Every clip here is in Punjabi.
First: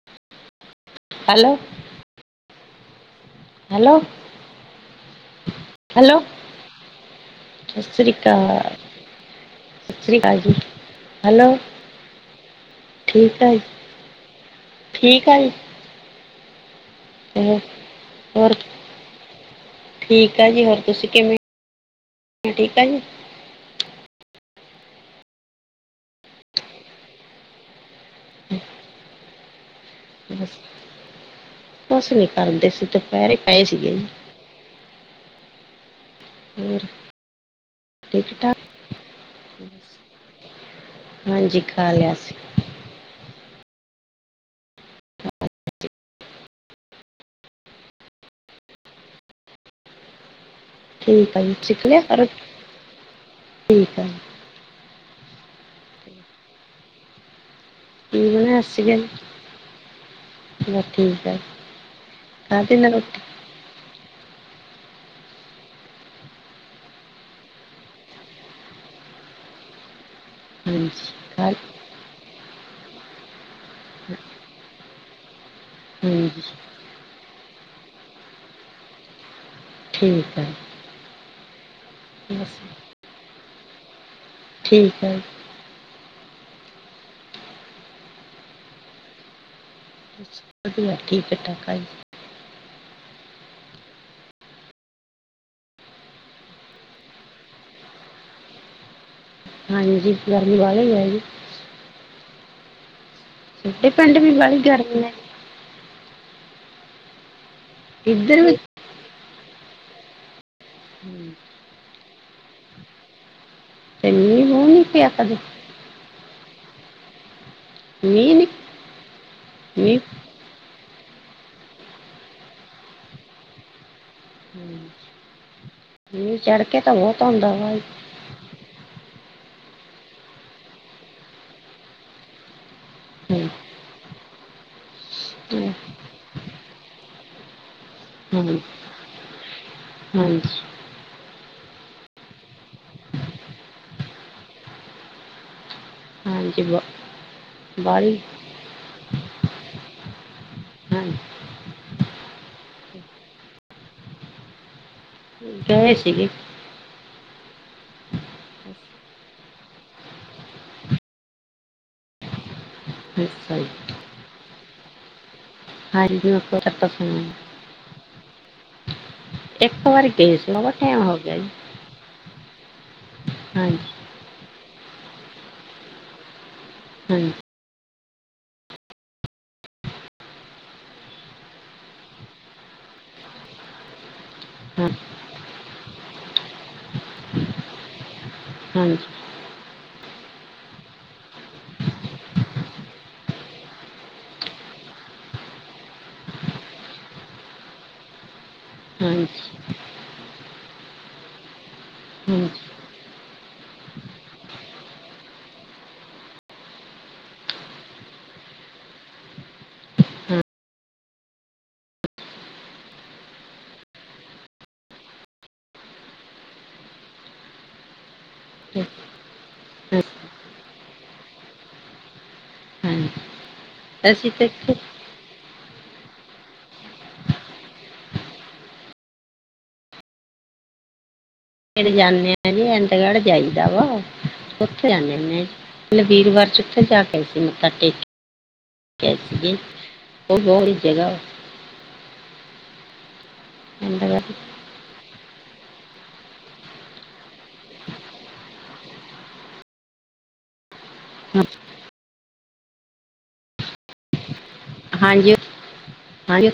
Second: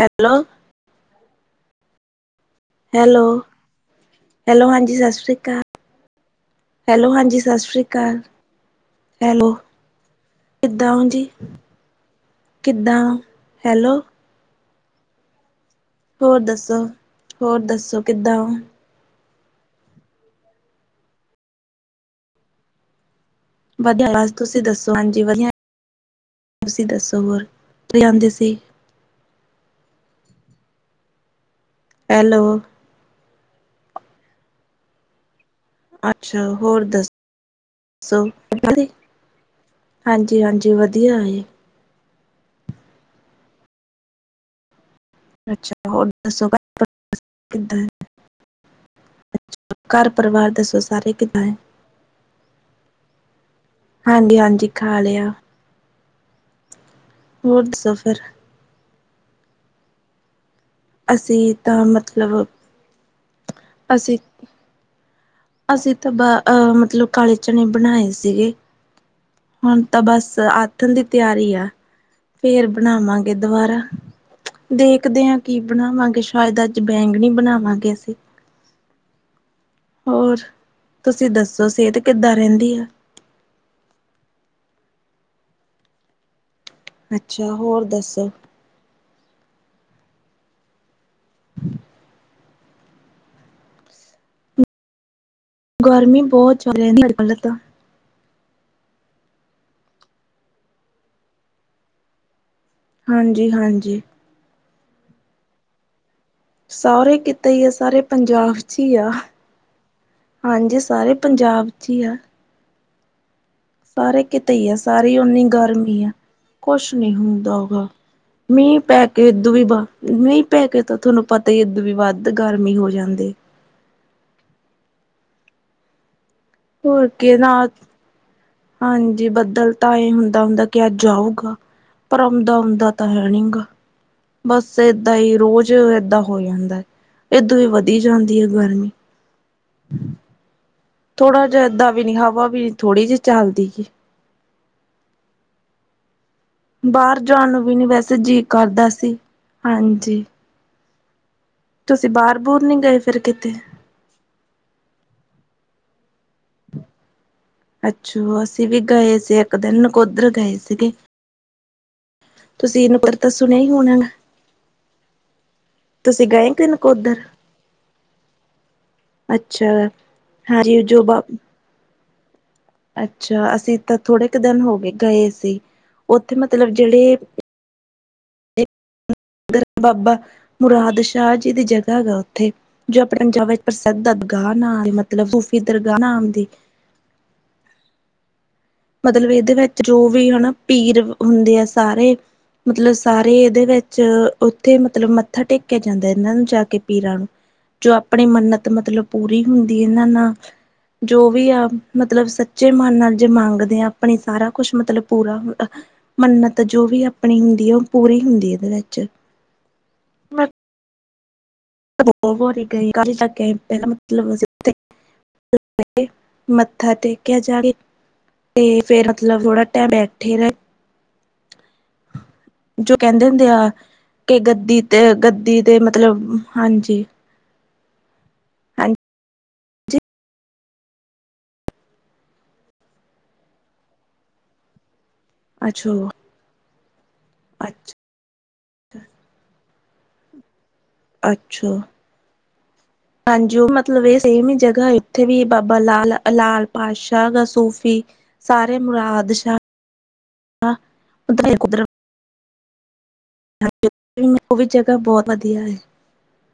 ਐ ਲੋ ਹੈਲੋ ਹੈਲੋ ਹੈਲੋ ਹੈਲੋ ਹਾਂਜੀ ਸਤਿ ਸ੍ਰੀ ਅਕਾਲ ਹੈਲੋ ਹੈਲੋ ਹਾਂਜੀ ਸਤਿ ਸ੍ਰੀ ਅਕਾਲ ਹੈਲੋ ਸਤਿ ਸ੍ਰੀ ਅਕਾਲ ਜੀ ਕਿੱਦਾਂ ਹੋ ਜੀ ਹੈਲੋ ਕਿੱਦਾਂ ਠੀਕ ਆ ਜੀ ਹੈਲੋ ਠੀਕ ਆ ਗੀ ਹੋਰ ਦੱਸੋ ਹੋਰ ਦੱਸੋ ਕਿੱਦਾਂ ਹੋ [unintelligible] ਠੀਕ ਆ ਜੀ ਹੋਰ ਤੁਸੀਂ ਕਿਵੇਂ ਓ ਠੀਕ ਆ ਜੀ ਵਧੀਆ ਤੁਸੀਂ ਦੱਸੋ ਹਾਂਜੀ ਵਧੀਆ ਤੁਸੀਂ ਦੱਸੋ ਹੋਰ ਕੀ ਆਂਦੇ ਸੀ ਬਸ ਕੁਛ ਨੀ ਹੈਲੋ ਕਰਦੇ ਸੀ ਦੁਪਹਿਰੇ ਪਏ ਸੀਗੇ ਜੀ ਅੱਛਾ ਹੋਰ ਦੱਸ ਦੱਸੋ ਠੀਕ ਠਾਕ [unintelligible] ਹਾਂਜੀ ਹਾਂਜੀ ਵਧੀ ਹਾਂਜੀ ਖਾ ਲਿਆ ਸੀ ਅੱਛਾ ਹੋਰ ਦੱਸੋ ਘਰ ਪਰਿਵਾਰ ਕਿੱਦਾਂ ਐ ਅ ਘਰ ਪਰਿਵਾਰ ਦੱਸੋ ਸ ਠੀਕ ਆ ਜੀ ਠੀਕ ਨੇ ਸਾਰੇ। ਹਾਂਜੀ ਹਾਂਜੀ ਖਾ ਲੇਆ। ਹੋਰ ਦੱਸੋ ਸਾ [unintelligible] ਬਸ ਠੀਕ ਆ ਅਸੀਂ ਤਾਂ ਮਤਲਬ ਖਾਧੀ ਨਾ ਰੋਟੀ ਅਸੀਂ ਅਸੀਂ ਤਾਂ ਦ ਮਤਲਬ ਕਾਲੇ ਚਣੇ ਬਣਾਏ ਸੀਗੇ। ਹੁਣ ਤਾਂ ਬਸ ਆਠਣ ਦੀ ਹਾਂਜੀ ਖਾ ਤਿਆਰੀ ਆ। ਫੇਰ ਬਣਾਵਾਂਗੇ ਦੁਬਾਰਾ ਦੇਖਦੇ ਆਂ ਕੀ ਬਣਾਵਾਂਗੇ, ਹਾਂਜੀ ਸ਼ਾਇਦ ਅੱਜ ਤੇ ਬੈਂਗਣ ਈ ਬਣਾਵਾਂਗੇ ਅਸੀ। ਹੋਰ ਠੀਕ ਆ ਜੀ ਤੁਸੀਂ ਦੱਸੋ ਸੇਹਤ ਕਿੱਦਾਂ ਬਸ ਰਹਿੰਦੀ ਆ। ਠੀਕ ਹੈ ਜ ਅੱਛਾ ਹੋਰ ਦੱਸੋ। ਵਧੀਆ ਠੀਕ ਠਾਕ ਆ ਜੀ ਗਰਮੀ ਬਹੁਤ ਚੱਲਦੀ ਹਾਲੇ ਤਾਂ। ਹਾਂਜੀ ਗਰਮੀ ਵਾਲੀ ਹੈਗੀ। ਹਾਂਜੀ ਹਾ ਉਥੇ ਪਿੰਡ ਵੀ ਵਾਲੀ ਗਰਮੀ ਹੈ। ਸਾਰੇ ਕਿੱਤੇ ਹੀ ਹੈ ਸਾਰੇ ਇੱਧਰ ਵੀ ਪੰਜਾਬ ਹੀ ਆ ਹਾਂਜੀ ਸਾਰੇ ਪੰਜਾਬ 'ਚ ਹੀ ਆ ਤੇ ਸਾਰੇ ਮੀਂਹ ਕਿਤੇ ਈ ਮੂੰਹ ਐ, ਨਹੀਂ ਪਿਆ ਸਾਰੀ ਕਦੇ ਓਨੀ ਗਰਮੀ ਆ ਕੁਛ ਨੀ ਹੁੰਦਾ ਹੂਗਾ। ਨੀ ਨੀ ਮੀਂਹ ਪੈ ਕੇ ਏਦੂ ਵੀ ਬਾ ਮੀਹ ਪੈ ਕੇ ਤਾਂ ਥੋਨੂੰ ਪਤਾ ਈ ਏ ਏਦੂ ਵੀ ਵੱਧ ਗਰਮੀ ਹੋ ਜਾਂਦੀ। ਹਮ [unintelligible] ਮੀਂਹ ਚੜ ਕੇ ਹੋਰ ਕੇ ਆਉਂਦਾ ਨਾ ਵਾ ਹਾਂਜੀ। ਬੱਦਲ ਤਾਂ ਏਹ ਹੁੰਦਾ- ਹੁੰਦਾ ਕਿ ਅੱਜ ਆਊਗਾ। ਪਰ ਆਉਂਦਾ- ਆਉਂਦਾ ਤਾਂ ਹੈ ਹਾਂਜੀ ਨੀਗਾ। ਬਸ ਏਦਾਂ ਹੀ ਰੋਜ਼ ਏਦਾਂ ਹੋਈ ਜਾਂਦੈ। ਏਦੋਂ ਈ ਵਧੀ ਜਾਂਦੀ ਐ ਹਾਂਜੀ ਗਰਮੀ ਹਮ [unintelligible] ਹਾਂਜੀ ਥੋੜਾ ਜੇਹਾ ਏਦਾਂ ਵੀ ਨੀ ਹਵਾ ਵੀ ਨੀ ਥੋੜੀ ਜੀ ਚੱਲਦੀ। ਹਾਂਜੀ [unintelligible] ਬਾਰ ਜਾਣ ਨੂੰ ਵੀ ਨੀ ਵੈਸੇ ਬਾਹਲੀ ਜੀਅ ਕਰਦਾ ਸੀ, ਹਾਂਜੀ। ਹਾਂਜੀ ਤੁਸੀ ਬਾਰ ਬੁਰ ਨੀ ਗਏ ਫੇਰ ਕਿਤੇ? ਗਏ ਸੀ ਗੇ। ਅੱਛਾ। ਅਸੀ ਵੀ ਗਏ ਸੀ ਇੱਕ ਦਿਨ ਨਕੋਦਰ ਗਏ ਸੀ ਗੇ। ਤੁਸੀਂ ਏਨੂੰ ਬਰ ਤਸੋ ਅੱਛਾ ਜੀ ਨਈ ਹੋਣਾ ਨਾ। ਗਏ ਹ ਕਿ ਨਕੋਦਰ [unintelligible] ਅੱਛਾ ਇੱਕ ਵਾਰੀ ਗਏ ਸੀ ਵਾਵਾ ਹਾਂਜੀ ਜੋ ਟੈਮ ਹੋ ਬਾ ਗਆ ਜੀ। ਅੱਛਾ ਹਾਂਜੀ ਅਸੀਂ ਤਾਂ ਥੋੜੇ ਕੁ ਦਿਨ ਹੋ ਗੇ ਗਏ ਸੀ, ਉਥੇ ਮਤਲਬ ਜੇੜੇ ਹਾਂਜੀ ਇੱਕ ਘਰ ਬਾਬਾ ਮੁਰਾਦ ਸ਼ਾਹ ਜੀ ਦੀ ਜਗਾ ਏ ਨਾ ਉਥੇ। ਜੋ ਆਪਣੇ ਪੰਜਾਬ ਵਿੱਚ ਪ੍ਰਸਿੱਧ ਅਗਾ ਨਾਂ ਹਾਂ- ਮਤਲਬ ਸੂਫੀ ਦਰਗਾ ਨਾਮ ਦੀ [unintelligible] ਹਾਂਜੀ ਮਤਲਬ ਇਦੇ ਵਿੱਚ ਰੂ ਵੀ ਏਨਾ ਪੀਰ ਵੀ ਹੁੰਦੇ ਆ ਸਾਰੇ। ਮਤਲਬ ਸਾਰੇ ਏਦੇ ਵਿੱਚ ਉਥੇ ਮਤਲਬ ਮੱਥਾ ਟੇਕਿਆ ਜਾਂਦਾ ਏ ਨਾ ਏਨਾਂ ਨੂੰ ਜਾ ਕੇ ਪੀਰਾਂ ਨੂੰ। ਜੋ ਆਪਣੀ ਮੰਨਤ ਹਾਂਜੀ ਮਤਲਬ ਪੂਰੀ ਹਾਂਜੀ ਹੁੰਦੀ ਇਹਨਾਂ ਨਾ ਜੋ ਵੀ ਆ ਮਤਲਬ ਸੱਚੇ ਮਨ ਨਾਲ ਜੇ ਮੰਗ ਦੇ ਆ, ਆਪਣੇ ਸਾਰਾ ਕੁਛ ਮਤਲਬ ਪੂਰਾ ਹੁੰਦਾ। ਮੰਨਤ ਜੋ ਵੀ ਆਪਣੀ ਹੁੰਦੀ, ਉਹ ਪੂਰੀ ਹੁੰਦੀ ਏਦੇ ਵਿੱਚ। ਰ ਹੀ ਗਈ ਕ ਤ ਪਦਾ ਮਤਲਬ ਅ [unintelligible] ਮੱਥਾ ਟੇਕਆ ਜਾ ਕੇ। ਤੇ ਫੇਰ ਮਤਲਬ ਥੋੜਾ ਟੈਮ ਬੈਠੇ ਰਹੇ। ਜੋ ਹਾਂਜੀ ਕਹੰਦੇ ਹੁੰਦੇ ਆ ਅਸੀਂ ਕਿ ਤੇ ਗੱਦੀ ਇੱਥੇ ਤੇ ਗੱਦੀ ਤੇ ਮਤਲਬ ਹਾਂਜੀ ਹਾਂਜ ਜਦੋ ਜਾਂਦੇ ਆ ਜੀ ਅੰਦਗੜ ਜਾਈਦਾ ਵਾ ਉਥੇ ਜਾਂਣੇ ਹੁਣੇ ਮਲਵ ਅੱਛਾ ਵੀਰਵਾਰ ਚ ਉੱਥੇ ਜਾ ਕੇ ਆਈ ਸੀ, ਮੱਥਾ ਅੱਛਾ ਟੇਕ- ਟੇਕ ਕੇ। ਉਹ ਬਹੁ ਹੀ ਜਗਾ ਅੱਛਾ। ਹਾਂਜੀ। ਉਹ ਮਤਲਬ ਇਹ ਅਹਿਮਦਾਬਾਦ ਸੇਮ ਹੀ ਜਗ੍ਹਾ ਏ। ਉੱਥੇ ਵੀ ਬਾਬਾ ਲਾਲ ਅ ਲਾਲ ਪਾਤਸ਼ਾਹ ਦਾ ਸੂਫ਼ੀ, ਸਾਰੇ ਮੁਰਾਦ ਸ਼ਾਹ ਹ ਹਾਂ- ਉਧਰ ਈ ਉਧਰ ਹਾਂਜੀ। ਉਵੀ ਜਗ੍ਹਾ ਬੋਹਤ ਹਾਂਜੀ ਵਧੀਆ ਐ। ਹਾਂਜੀ-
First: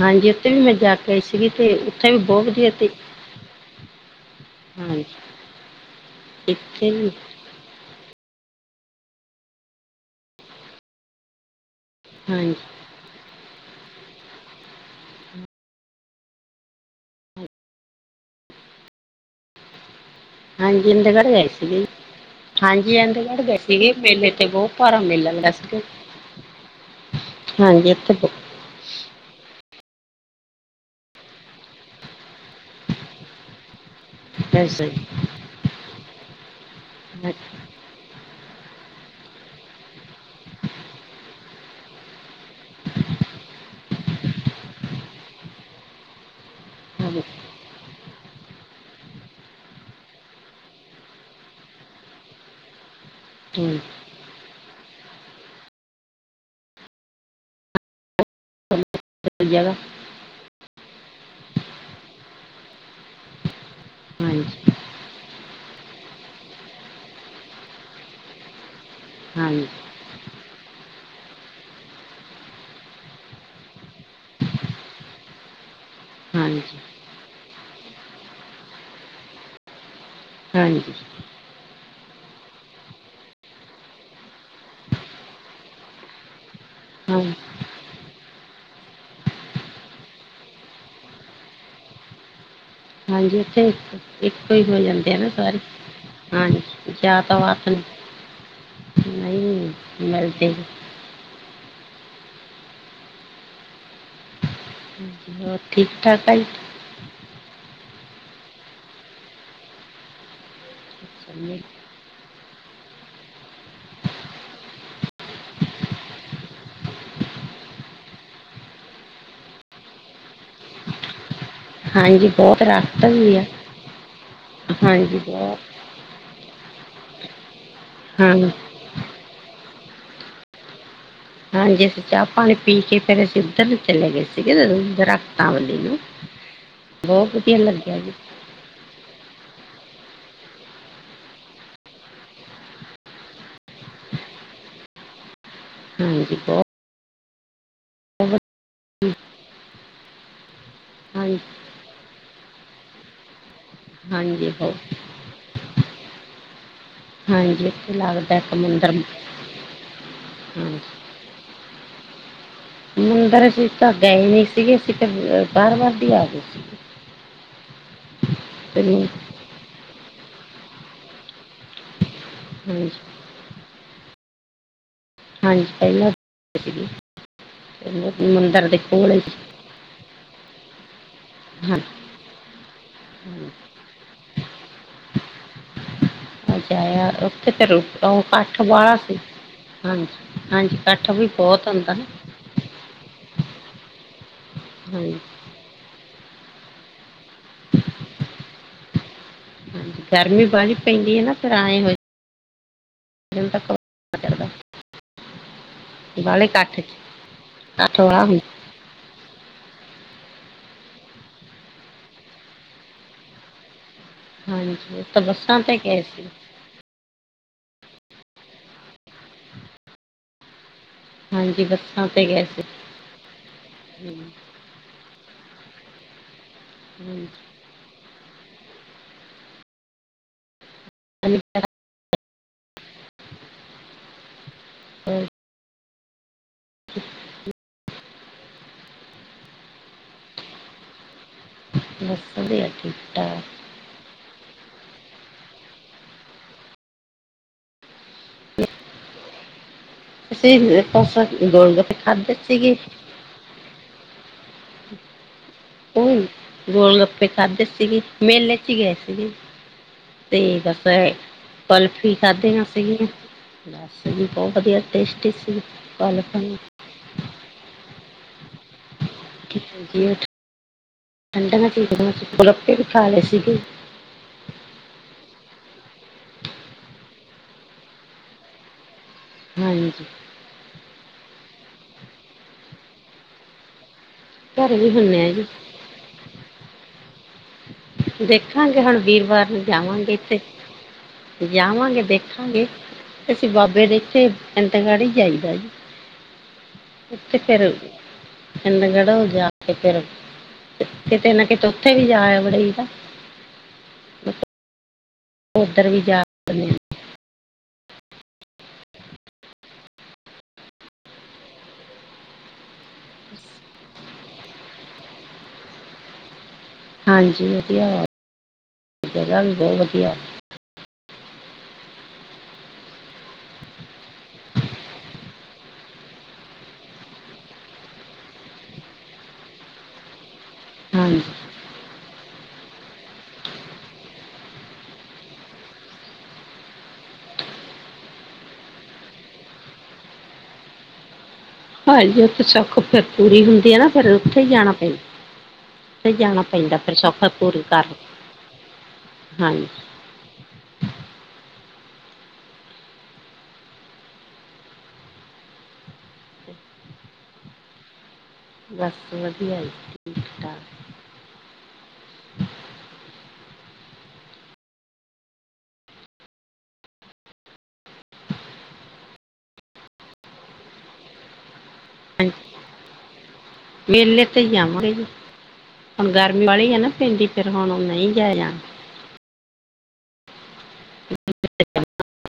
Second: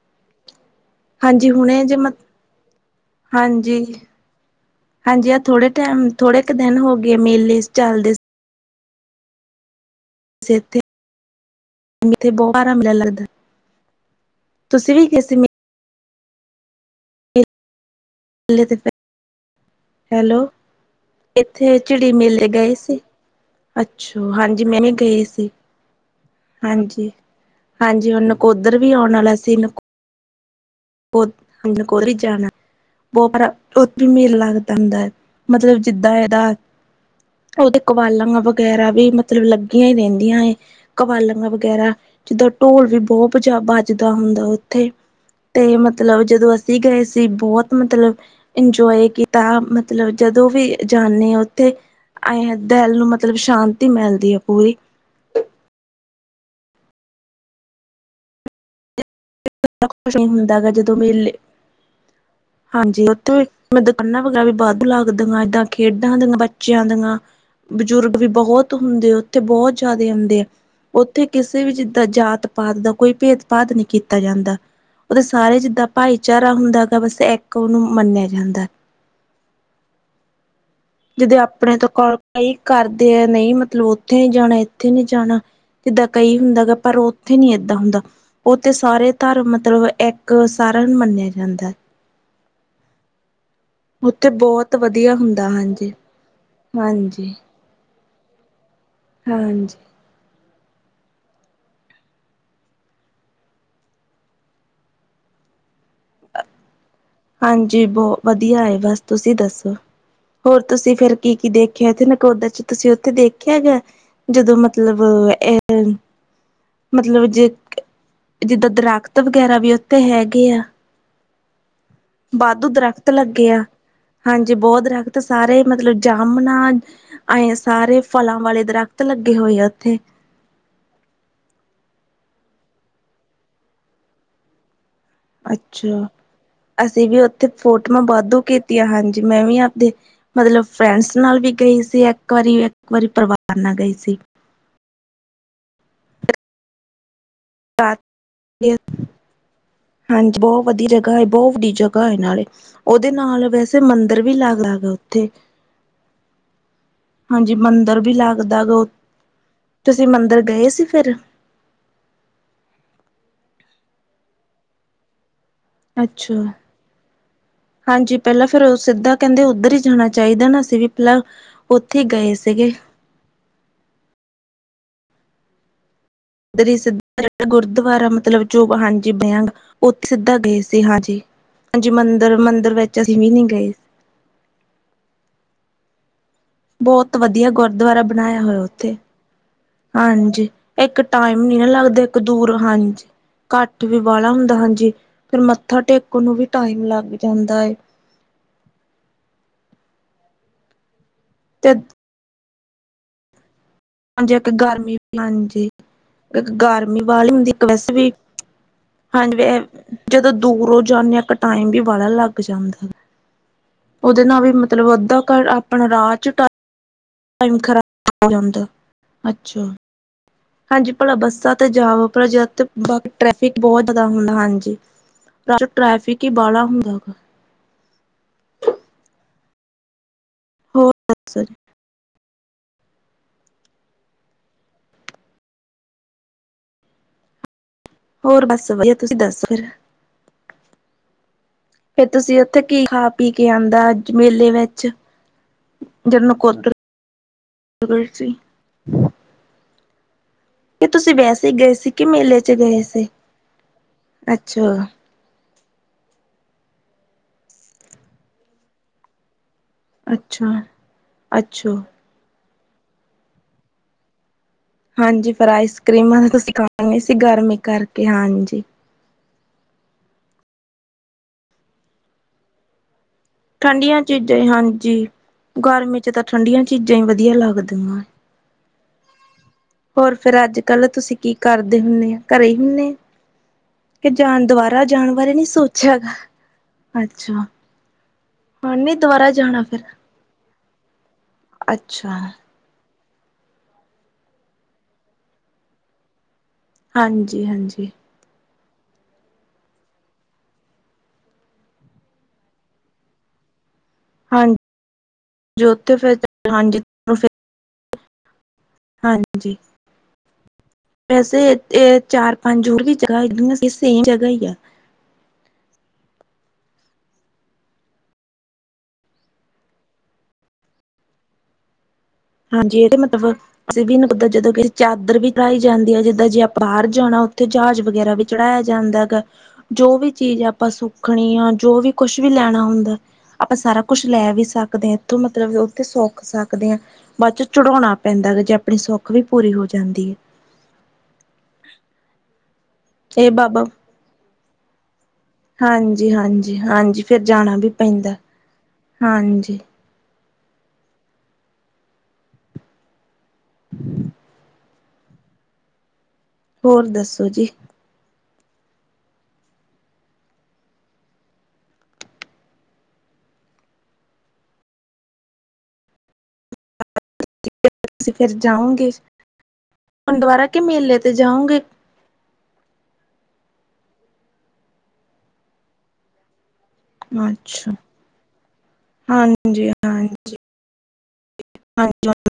ਹਾਂਜੀ। ਉਥੇ ਵੀ ਮੈਂ ਜਾ ਕੇ ਆਈ ਸੀਗੀ ਹਾਂਜੀ ਤੇ ਹੁਣੇ ਜੇ ਮ ਉੱਥੇ ਵੀ ਬਹੁਤ ਵਧੀਆ ਤੇ ਹਾਂਜੀ। ਹਾਂਜੀ। ਐ ਥੋੜੇ ਟੈਮ ਥੋੜੇ ਕ ਦਿਨ ਇੱਥੇ ਹੋ ਵੀ ਗਏ ਮੇਲੇ ਸ ਚੱਲਦੇ ਸੀ। ਬਹੁਤ ਹਾਂਜੀ ਭਾਰਾ ਮੇਲਾ ਲੱਗਦਾ ਹੈ। [unintelligible] ਤੁਸੀ ਵੀ ਕਿਸੇ ਮੇ ਚੁੱਲੇ ਤੇ ਪੈ ਹਾਂਜੀ ਅੰਦਗੜ ਗਏ ਸੀਗੇ- ਮੇਲੇ ਗਏ ਸੀ ਹਾਂਜੀ ਅੰਦਗੜ ਗਏ ਸੀਗੇ ਅੱਛਾ ਮੇਲੇ ਤੇ ਹਾਂਜੀ ਬੋਤ ਮੈਂ ਵੀ ਭਾਰਾ ਗਈ ਮੇਲਾ ਸੀ ਲਗਾ। [unintelligible] ਹਾਂਜੀ- ਹਾਂਜੀ ਹੁਣ ਨਕੋਦਰ ਵੀ ਆਉਣ ਆਲਾ ਸੀ। ਓਹ ਨ ਕੋਧ ਵੀ ਜਾਣਾ, ਬਹੁਪਰਾ ਉਥੇ ਵੀ ਮੇਲਾ ਲੱਗਦਾ ਐਸਾ ਹੁੰਦਾ ਜੀ ਏ ਮਤਲਬ ਜਿੱਦਾਂ ਇਹਦਾ, ਉਹਦੇ ਕਵਾਲਨ ਵਗੈਰਾ ਵੀ ਮਤਲਬ ਲੱਗੀਆਂ ਈ ਰਹਿੰਦੀਆਂ ਏ। ਕਵਾਲਨ ਵਗੈਰਾ ਜਿੱਦਾਂ ਢੋਲ ਵੀ ਬੋਤ ਜਿਆਦਾ ਬੱਜਦਾ ਹੁੰਦਾ ਉੱਥੇ ਤੇ ਮਤਲਬ ਜਦੋਂ ਅਸੀਂ ਗਏ ਹਾਂਜੀ, ਸੀ ਬੋਤ ਮਤਲਬ ਇੰਜੋਏ ਕੀਤਾ ਮਤਲਬ ਜਦੋਂ ਵੀ ਜਾਂਨੇ ਆ ਉੱਥੇ ਆਏ ਦਿਲ ਨੂੰ ਮਤਲਬ ਹਾਂਜੀ, ਸ਼ਾਂਤੀ ਮਿਲਦੀ ਹੈ ਪੂਰੀ। ਕਿੱਥੇ ਜਾਣਾ? ਬਹੋਤ ਕੁਛ ਹੁੰਦਾ ਵਾ ਜਦੋਂ ਮੇਲੇ, ਹਾਂਜੀ ਉੱਥੇ ਫੇਰ ਦੁਕਾਨਾਂ ਵਗੈਰਾ ਹਾਂਜੀ ਵੱਧ ਲੱਗਦੀਆਂ ਇਦਾਂ ਖੇਡਾਂ ਦੀਆਂ ਬੱਚਿਆਂ ਦੀਆਂ, ਬਜ਼ੁਰਗ ਵੀ ਬਹੋਤ ਧੁੰਦ ਉੱਥੇ ਹਾਂਜੀ ਬਹੋਤ ਜ਼ਿਆਦਾ। ਹੁੰਦੇ ਐ ਉੱਥੇ ਕਿਸੇ ਵੀ ਜਿੱਦਾਂ ਜਾਤ- ਪਾਤ ਦਾ ਕੋਈ ਭੇਧ ਭਾਧ ਨਹੀਂ ਕੀਤਾ ਜਾਂਦਾ। ਉਹਦੇ ਸਾਰੇ ਜਿੱਦਾਂ ਭਾਈਚਾਰਾ ਹਾਂਜੀ ਹੁੰਦਾ ਗਾ ਬਸ ਇੱਕ ਉਹਨੂੰ ਮੰਨਿਆ ਜਾਂਦਾ। ਹਾਂਜੀ ਜਿੱਦ ਅੱਪ ਆਪਣੇ ਤੋ ਕੋ ਕਈ ਕਰਦੇ ਆ ਨਹੀਂ ਮਤਲਬ ਉੱਥੇ ਨੀ ਜਾਣਾ- ਇੱਥੇ ਨੀ ਜਾਣਾ। ਜਿੱਦਾਂ ਕਈ ਹੁੰਦਾ ਗਾ ਪਰ ਹਾਂ- ਉੱਥੇ ਨੀ ਏਦਾਂ ਹੁੰਦਾ, ਉਥੇ ਸਾਰੇ ਧਰਮ ਮਤਲਬ ਇੱਕ ਸਾਰਿਆਂ ਨੂੰ ਮੰਨਿਆ ਜਾਂਦਾ ਹੈ। ਹਾਂਜੀ ਉੱਥੇ ਉੱਥੇ ਇੱਕੋ ਹੀ ਬਹੁਤ ਹੋ ਜਾਂਦੇ ਵਧੀਆ ਆ ਨਾ ਹੁੰਦਾ ਸਾਰੇ ਹਾਂਜੀ ਹਾਂਜੀ ਜਾਤ- ਹਾਂਜੀ, ਪਾਤ ਨੀ। ਹਾਂਜੀ। ਮਿਲਦੇ ਵੀ। ਹੋਰ ਠੀਕ- ਠਾਕ ਪਾਈ। ਹਾਂਜੀ ਬੋਹ ਵਧੀਆ ਐ ਬਸ ਤੁਸੀਂ ਦੱਸੋ? ਹੋਰ ਤੁਸੀਂ ਫੇਰ ਕੀ- ਕੀ ਜੀ ਦੇਖਿਆ ਇੱਥੇ ਨਕੋਦਰ ਚ ਤੁਸੀਂ ਉੱਥੇ ਦੇਖਿਆ ਹੈ ਗਾ। ਜਦੋਂ ਮਤਲਬ ਇਹ ਹੁਨ, ਮਤਲਬ ਜੇ ਜਿੱਦਾਂ ਦਰਖਤ ਵਗੈਰਾ ਵੀ ਉੱਥੇ ਹੈਗੇ ਆ। ਹਾਂਜੀ ਬਹੁਤ ਵਾਧੂ ਰਸਤ ਦਰੱਖਤ ਵੀ ਲੱਗੇ ਆ, ਹਾਂਜੀ ਬੋਤ ਦਰੱਖਤ ਹਾਂਜੀ ਸਾਰੇ ਬਹੁਤ ਮਤਲਬ ਜਾਮਣਾ ਅਏ ਸਾਰੇ ਹਾਂ ਫਲਾਂ ਵਾਲੇ ਦਰਖਤ ਲੱਗੇ ਹੋਏ ਆ ਉੱਥੇ। ਹਾਂਜੀ ਅਸੀਂ ਚਾਹ ਪਾਣੀ ਪੀ ਕੇ ਫੇਰ ਅਸੀਂ ਉੱਧਰ ਨੂੰ ਚਲੇ ਗਏ ਸੀਗੇ, ਦਰੱਖਤ ਅੱਛਾ ਅਸੀਂ ਵੀ ਉੱਥੇ ਵਧੀਆ ਲੱਗਿਆ ਫੋਟੋਆਂ ਜੀ ਵਾਧੂ ਕੀਤੀਆਂ ਹਾਂਜੀ ਮੈਂ ਵੀ ਆਪਦੇ ਮਤਲਬ ਫਰੈਂਡਸ ਨਾਲ ਵੀ ਗਈ ਸੀ ਇੱਕ ਵਾਰੀ, ਇੱਕ ਵਾਰੀ ਪਰਿਵਾਰ ਨਾਲ ਗਈ ਸੀ। ਹੂੰ ਠੀਕ ਓ। ਬਾ, ਵੀ ਹਾਂਜੀ ਬੋਹ ਵਧੀਆ ਜਗਾ ਹੈ ਹਾਂਜੀ ਬਹੁਤ ਵੱਡੀ ਜਗਾ ਹੈ ਨਾਲੇ ਉਹਦੇ ਨਾਲ ਵੈਸੇ ਤੇ ਮੰਦਰ ਵੀ ਹਾਂਜੀ ਲਾਗ ਰਾ ਬਹੁਤ ਹਾ ਉੱਥੇ। ਹਾਂਜੀ ਇੱਥੇ ਮੰਦਿਰ ਵੀ ਇੱਕ ਲੱਗਦਾ ਗਾ ਉਹ, ਮੰਦਿਰ ਤੁਸੀਂ ਮੰਦਿਰ ਗਏ ਸੀ ਹਾਂਜੀ ਫੇਰ। ਮੰਦਿਰ ਅਸੀਂ ਤਾਂ ਗਏ ਨਹੀਂ ਸੀਗੇ ਫੇਰ। ਅੱਛਾ ਹਾਂਜੀ ਪਹਿਲਾਂ ਫੇਰ ਸਿੱਧਾ ਕਹਿੰਦੇ ਉੱਧਰ ਹੀ ਜਾਣਾ ਚਾਹੀਦਾ ਨਾ ਅਸੀਂ ਵੀ ਪਹਿਲਾਂ ਉੱਥੇ ਈ ਗਏ ਸੀਗੇ। ਹਾਂਜੀ ਹਾਂਜੀ ਪਹਿਲਾਂ ਤੇ ਜੀ ਸੀਗੀ ਸਿੱਧਾ ਗੁਰਦੁਆਰਾ ਮਤਲਬ ਜੋ ਮੰਦਿਰ ਦੇ ਕੋਲ ਹਾਂਜੀ ਹੀ ਬਣਿਆ ਸੀ। ਉਥੇ ਸਿੱਧਾ ਗਏ ਸੀ ਹਾਂਜੀ। ਹਾਂਜੀ ਮੰਦਿਰ ਮੰਦਿਰ ਵਿੱਚ ਅਸੀਂ ਵੀ ਨਹੀ ਗਏ। ਜਾਇਆ ਬਹੁਤ ਵਧੀਆ ਉੱਥੇ ਤੇ ਰੁ ਗੁਰਦੁਆਰਾ ਉਹ ਬਣਾਇਆ ਹੋਇਆ ਇਕੱਠ ਉੱਥੇ, ਵਾਲਾ ਸੀ ਹਾਂਜੀ, ਇੱਕ ਇਕੱਠ ਵੀ ਟਾਈਮ ਨਾ ਬਹੁਤ ਹੁੰਦਾ ਲੱਗਦੇ ਇੱਕ, ਦੂਰ ਹਾਂਜੀ ਘੱਠ ਵੀ ਬਾਹਲਾ ਹੁੰਦਾ ਹਾਂਜੀ ਫਿਰ ਮੱਥਾ ਟੇਕ, ਨੂੰ ਵੀ ਟਾਈਮ ਲੱਗ ਜਾਂਦਾ ਐ, ਗਰਮੀ ਬਾਹਲੀ ਪੈਂਦੀ ਆ ਨਾ ਫਿਰ ਤੇ ਆਏ ਹੋਏ, [unintelligible] ਹਾਂਜੀ ਚੜਦਾ ਇੱਕ ਗਰਮੀ ਹਾਂਜੀ ਬਾਹਲੇ ਇੱਕ ਇਕੱਠ ਚ ਗਰਮੀ ਵਾਲੀ ਹੁੰਦੀ ਇੱਕ ਵੈਸ ਇਕੱਠ ਵੀ, ਵਾਲਾ ਹੁੰਦਾ ਹਾਂਜੀ ਜਦੋਂ ਦੂਰੋ ਜਾਨੇ ਆ ਇੱਕ ਟਾਈਮ ਵੀ ਵਾਲਾ ਲੱਗ ਜਾਂਦਾ। ਉਹਦੇ ਨਾਲ ਵੀ ਹਾਂਜੀ ਮਤਲਬ ਉਹ ਅੱਧਾ ਤਾਂ ਘਰ ਬੱਸਾਂ ਤੇ ਆਪਣਾ ਗਏ ਰਾਹ ਚ ਸੀ ਟਾਇਮ, ਟਾਇਮ ਖਰਾਬ ਹੋ ਜਾਦਾ। ਹਾਂਜੀ ਭਲਾ ਬੱਸਾਂ ਹਾਂਜੀ ਤੇ ਜਾਵੋ ਤੇ ਭਲਾ ਗਏ ਸੀ ਜਦ ਬਾਕੀ ਟ੍ਰੈਫਿਕ ਬਹੁਤ ਜ਼ਿਆਦਾ ਹੁੰਦਾ। ਹਾਂਜੀ, ਟ੍ਰੈਫਿਕ ਹੀ ਬਾਲਾ ਹੁੰਦਾ। ਗਾ ਹਮ ਹੋਰ ਦਸੋ ਜੀ, ਹਾਂ [inaudible] ਹੋਰ ਬਸ ਵਧੀਆ ਤੁਸੀਂ ਦੱਸੋ ਫਿਰ, ਫਿਰ ਤੁਸੀਂ ਬੱਸਾਂ ਦੇ ਉੱਥੇ ਆ ਕੀ ਠੀਕ ਖਾ ਪੀ ਕੇ ਠਾਕ ਆਂਦਾ ਅਜ ਮੇਲੇ ਵਿੱਚ, ਜਦੋ ਨਕੋਦਰ ਵਲ ਗਏ ਸੀ। ਅਸੀਂ ਕਿ ਤੁਸੀਂ ਪਾਸ ਵੈਸੇ ਹੀ ਗਏ ਗੋਲ ਸੀ ਗੱਪੇ ਕਿ ਖਾਧੇ ਮੇਲੇ ਚ ਸੀਗੇ ਗਏ ਸੀ। ਅੱਛਾ, ਉਹ ਗੋਲ ਗੱਪੇ ਖਾਦੇ ਸੀਗੇ ਮੇਲੇ ਚ ਗਏ ਸੀਗੇ, ਤੇ ਅੱਛਾ ਬਸ ਹੈ ਅੱਛਾ ਪਲ [unintelligible] ਕੀ ਖਾਧੀਆ ਸੀਗੀਆਂ ਬਸ ਜੀ ਬਹੁਤ ਵਧੀਆ ਸੀ, ਟੇਸਟੀ ਹਾਂਜੀ, ਫਿਰ ਆਈਸ ਕਰ੍ਰੀਮਾਂ ਪਾਲਕ ਤੁਸੀਂ ਖਾਣੀਆ ਸੀ ਗਰਮੀ ਕਰਕੇ ਹਾਂਜੀ, ਠੰਡੀਆ ਚੀਜ਼ਾਂ ਗੁਲੱਪੇ ਵੀ ਖਾ ਲਏ ਸੀਗੇ। ਠੰਡੀਆਂ ਚੀਜ਼ਾਂ ਜੀ ਹਾਂਜੀ ਗਰਮੀ ਚ ਤਾਂ ਠੰਡੀਆਂ ਚੀਜ਼ਾਂ ਹੀ ਵਧੀਆ ਲੱਗਦੀਆਂ। ਹਾਂਜੀ ਹੋਰ ਫਿਰ ਅੱਜ ਕੱਲ੍ਹ ਤੁਸੀਂ ਕੀ ਕਰਦੇ ਹੁੰਨੇ ਆ ਘਰੇ ਹੀ ਹੁੰਨੇ, ਕਿ ਜਾਣ ਘਰੇ ਦੁਬਾਰਾ ਵੀ ਜਾਣ ਹੁੰਨੇ ਆ ਬਾਰੇ ਨਹੀ ਜੀ ਸੋਚਿਆ ਗਾ ਅੱਛਾ, ਦੇਖਾਂਗੇ ਨੀ ਹੁਣ ਦੁਬਾਰਾ ਵੀਰਵਾਰ ਜਾਣਾ ਨੂੰ ਫਿਰ ਜਾਵਾਂਗੇ ਇੱਥੇ, ਜਾਵਾਂਗੇ ਅੱਛਾ ਦੇਖਾਂਗੇ, ਅਸੀਂ ਬਾਬੇ ਦੇ ਇਥੇ ਇੰਦਗੜ ਈ ਜਾਈਦਾ ਜੀ, ੳਥੇ ਹਾਂਜੀ ਫਿਰ, ਹਾਂਜੀ ਇੰਦਗੜ੍ਹ ਹੋ ਜਾ ਕੇ ਫਿਰ ਕਿਤੇ ਨਾ ਕਿਤੇ ਉੱਥੇ ਵੀ ਜਾ ਬੜੀ ਦਾ, ਹਾਂਜੀ ਜੋ ਉੱਧਰ ੳਥੇ ਵੀ ਫਿਰ ਜਾ ਜਾਨ ਆਨੇ ਹਾਂਜੀ, ਆ ਹਾਂਜੀ, ਵੈਸੇ ਇਹ ਚਾਰ ਪੰਜ ਹੋਰ ਵੀ ਜਗ੍ਹਾ ਹੇਗੀਆ ਸੀ ਇਸੇਮ ਜਗ੍ਹਾ ਹੀ ਆ, ਹਾਂਜੀ, ੳਹ ਤੇ ਹੈ, ਵ ਜਗ੍ਹਾ ਵੀ ਬਹੁਤ ਵਧੀਆ, ਹਾਂਜੀ ਇਹਦੇ ਮਤਲਬ, ਅਸੀ ਵੀ ਨਕੋਦਰ ਜਦੋਂ ਗਏ ਚਾਦਰ ਵੀ ਚੜਾਈ ਜਾਂਦੀ ਆ ਜਿੱਦਾਂ ਜੇ ਬਾਹਰ ਜਾਣਾ ਉੱਥੇ ਜਹਾਜ਼ ਵਗੈਰਾ ਵੀ, ਚੜਾਇਆ ਜਾਦਾਗਾ ਜੋ ਵੀ ਚੀਜ਼ ਆਪਾ ਹਾਂਜੀ ਸੁੱਖਣੀ ਆ ਜੋ ਵੀ ਕੁਛ ਵੀ ਲੈਣਾ ਹੁੰਦਾ, ਆਪਾ ਸਾਰਾ ਕੁਛ ਲੈ ਵੀ ਸਕਦੇ ਐ ਇੱਥੋਂ ਮਤਲਬ ਉੱਥੇ ਸੁੱਖ ਸਕਦੇ ਆ। ਬਾਅਦ ਚ ਚੜਾਉਣਾ ਪੈਦਾਗਾ ਜੇ ਆਪਣੀ ਸੁੱਖ ਵੀ ਪੂਰੀ ਹੋ ਜਾਦੀ ਏ। ਹਾਂਜੀ ਉਥੇ ਸੁੱਖ ਫਿਰ ਹੈ ਇਹ ਪੂਰੀ ਬਾਬਾ ਹੁੰਦੀ ਆ ਨਾ ਫੇਰ ਉੱਥੇ ਹੀ ਜਾਣਾ ਪੈਂਦਾ। ਤੇ ਹਾਂਜੀ ਜਾਣਾ ਹਾਂਜੀ ਪੈਂਦਾ ਪਰ ਹਾਂਜੀ ਫਿਰ ਸੁੱਖ ਜਾਣਾ ਪੂਰੀ ਵੀ ਕਰਨ ਪੈਂਦਾ ਹਾਂਜੀ, ਹੋਰ ਦੱਸੋ ਜੀ। ਬਸ ਵਦੀਆ ਜੀ, ਠੀਕ ਠਾਕ। [unintelligible] ਤੁਸੀਂ ਫਿਰ ਜਾਓਗੇ ਹੁਨ ਦੁਬਾਰਾ ਕਿ ਮੇਲੇ ਤੇ ਜਾਓਗੇ। ਹਾਂਜ, ਮੇਲੇ ਤੇ ਈ ਜਾਵਾਂਗੇ ਜੀ, ਹੁਣ ਗਰਮੀ ਬੜੀ ਐ ਨਾ। ਭੈਣ ਜੀ ਫਿਰ ਹੁਣ ਨਈ ਜਾਏਆ ਜਾਣਾ। ਹਾਂਜੀ-ਹਾਂਜੀ [unintelligible]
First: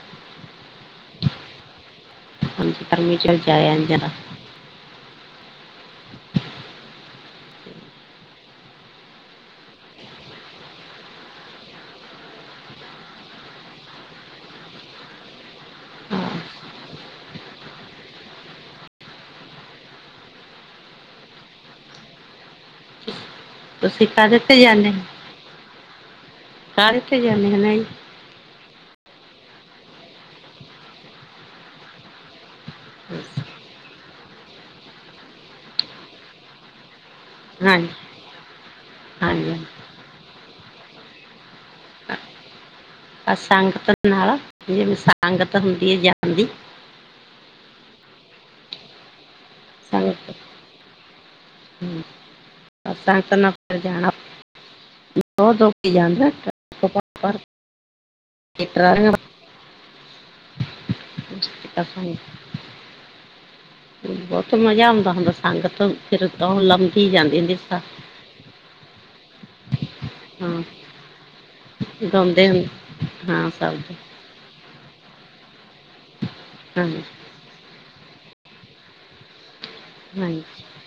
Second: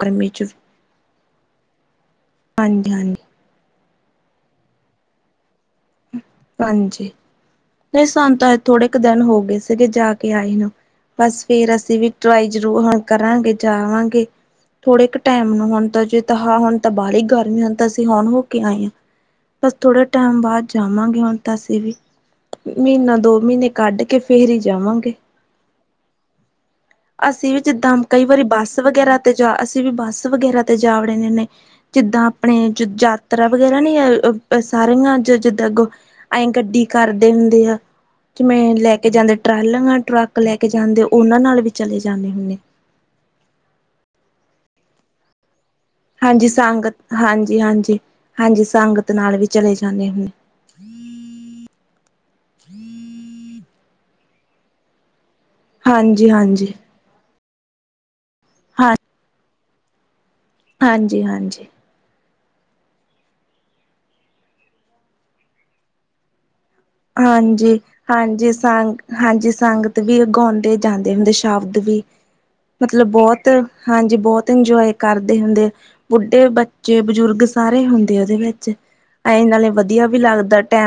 ਗਰਮੀ 'ਚ। ਹਾਂਜੀ ਹਾਂਜੀ ਗਰਮੀ 'ਚ ਜਾਏਆ ਨੀ ਜਾਨਾ। ਹੂੰ, ਹਾਂਜੀ ਨਈ ਸਾਨੂੰ ਤਾਂ ਥੋੜੇ ਕ ਦਿਨ ਹੋਗੇ ਸੀਗੇ ਜਾ ਕੇ ਆਏ ਨੂੰ। ਬਸ ਫੇਰ ਅਸੀਂ ਵੀ ਟਰਾਈ ਜ਼ਰੂਰ ਹੁਣ ਕਰਾਂਗੇ ਜਾਵਾਂਗੇ। ਥੋੜੇ ਕ ਟਾਈਮ ਨੂੰ ਹੁਣ ਤਾਂ ਜੇ ਹਾਂ ਤੇਹਾ ਹੁਣ ਤਾਂ ਬਾਲੀ ਗਰਮੀ ਹੁਣ ਤਾਂ ਅਸੀਂ ਹੁਣ ਹੋ ਕੇ ਆਏ ਆਂ। ਬਸ ਥੋੜੇ ਟਾਈਮ ਬਾਦ ਜਾਵਾਂਗੇ ਹੁਣ ਤਾਂ ਅਸੀਂ ਵੀ ਮੀਂਨਾ ਦੋ ਮੀਂਨੇ ਕੱਢ ਤੁਸੀਂ ਕੇ ਕਾਹਦੇ ਫੇਰ ਈ ਤੇ ਜਾਂਦੇ ਜਾਵਾਂਗੇ। ਕਾਹਦੇ ਤੇ ਜਾਂਦੇ ਅਸੀਂ ਹੋ ਵੀ ਨਾ ਜੀ ਜਿੱਦਾਂ ਕਈ ਵਾਰੀ ਬੱਸ ਵਗੈਰਾ ਤੇ ਜਾ ਅਸੀਂ ਵੀ ਬੱਸ ਵਗੈਰਾ ਤੇ ਜਾ ਵੜਨੇ ਨੇ। ਜਿੱਦਾਂ ਆਪਣੇ ਜਾ ਜਾਤਰਾ ਵਗੈਰਾ ਨੀਂ ਏ ਊ ਸਾਰੀਆਂ ਜਿੱਦਾਂ ਗੋ ਅਏ ਗੱਡੀ? ਕਰਦੇ ਹੁੰਦੇ ਆ ਹਾਂਜੀ ਕਿ ਮੈਂ ਲੈ ਕੇ ਜਾਂਦੇ ਹਾਂਜੀ ਟਰਾਲਾਂ ਟਰੱਕ ਲੈ ਕੇ ਜਾਂਦੇ ਓਨਾਂ ਨਾਲ ਵੀ ਚਲੇ ਜਾਂਨੇ ਹੁੰਨੇ। ਅ ਸੰਗਤ ਨਾਲ ਆ ਜੇੜੀ ਸੰਗਤ ਤਾਂ ਹੁੰਦੀ ਏ ਜਾ ਹਾਂਜੀ ਸੰਗਤ ਹਾਂਜੀ, ਹਾਂਜੀ, ਹਾਂਜੀ ਸੰਗਤ ਨਾਲ ਵੀ ਚਲੇ ਜਾਂਨੇ ਹੁੰਨੇ। ਹੂੰ, ਤਾਂ ਸੰਗਤ ਨਾਲ ਫਿਰ ਜਾਣਾ ਬੋਤ ਲੋਕੀ ਜਾਂਦੇ ਆ ਹਾਂਜੀ ਹਾਂਜੀ ਟਰਾਲੀਆਂ ਭਰ ਭਰ ਕੇ ਕੇ ਟਰਾਲੀਆਂ [unintelligible] ਹਾਂਜੀ-ਹਾਂਜੀ। ਅੱਛਾ ਜੀ। ਬੋਤ ਮਜ਼ਾ ਆਉਂਦਾ ਹੁੰਦਾ, ਸੰਗਤ ਫਿਰ ਤਾਂ ਓ ਲਮਕੀ ਜਾਂਦੀ ਹੁੰਦੀ ਹਾਂਜੀ ਸ ਹਾਂਜੀ ਸੰਗ ਹਾਂਜੀ ਸੰਗਤ ਵੀ ਓ ਹਾਂ ਗਾਉਂਦੇ ਜਾਂਦੇ ਹੁੰਦੇ ਸ਼ਬਦ ਵੀ। ਗਾਉਂਦੇ ਮਤਲਬ ਬੋਤ ਹਾਂ ਸਭ ਦੇ ਹਾਂਜੀ ਬੋਤ ਇੰਜੋਏ ਕਰਦੇ ਹੁੰਦੇ, ਬੁੱਢੇ, ਹਾਂ ਬੱਚੇ ਬਜ਼ੁਰਗ ਸ ਸਾਰੇ ਹੁੰਦੇ ਓਦੇ ਵਿੱਚ ਐਂ ਨਾਲੇ ਵਦੀਆ ਵੀ ਹਾਂਜੀ ਲੱਗਦਾ। ਟੈਮ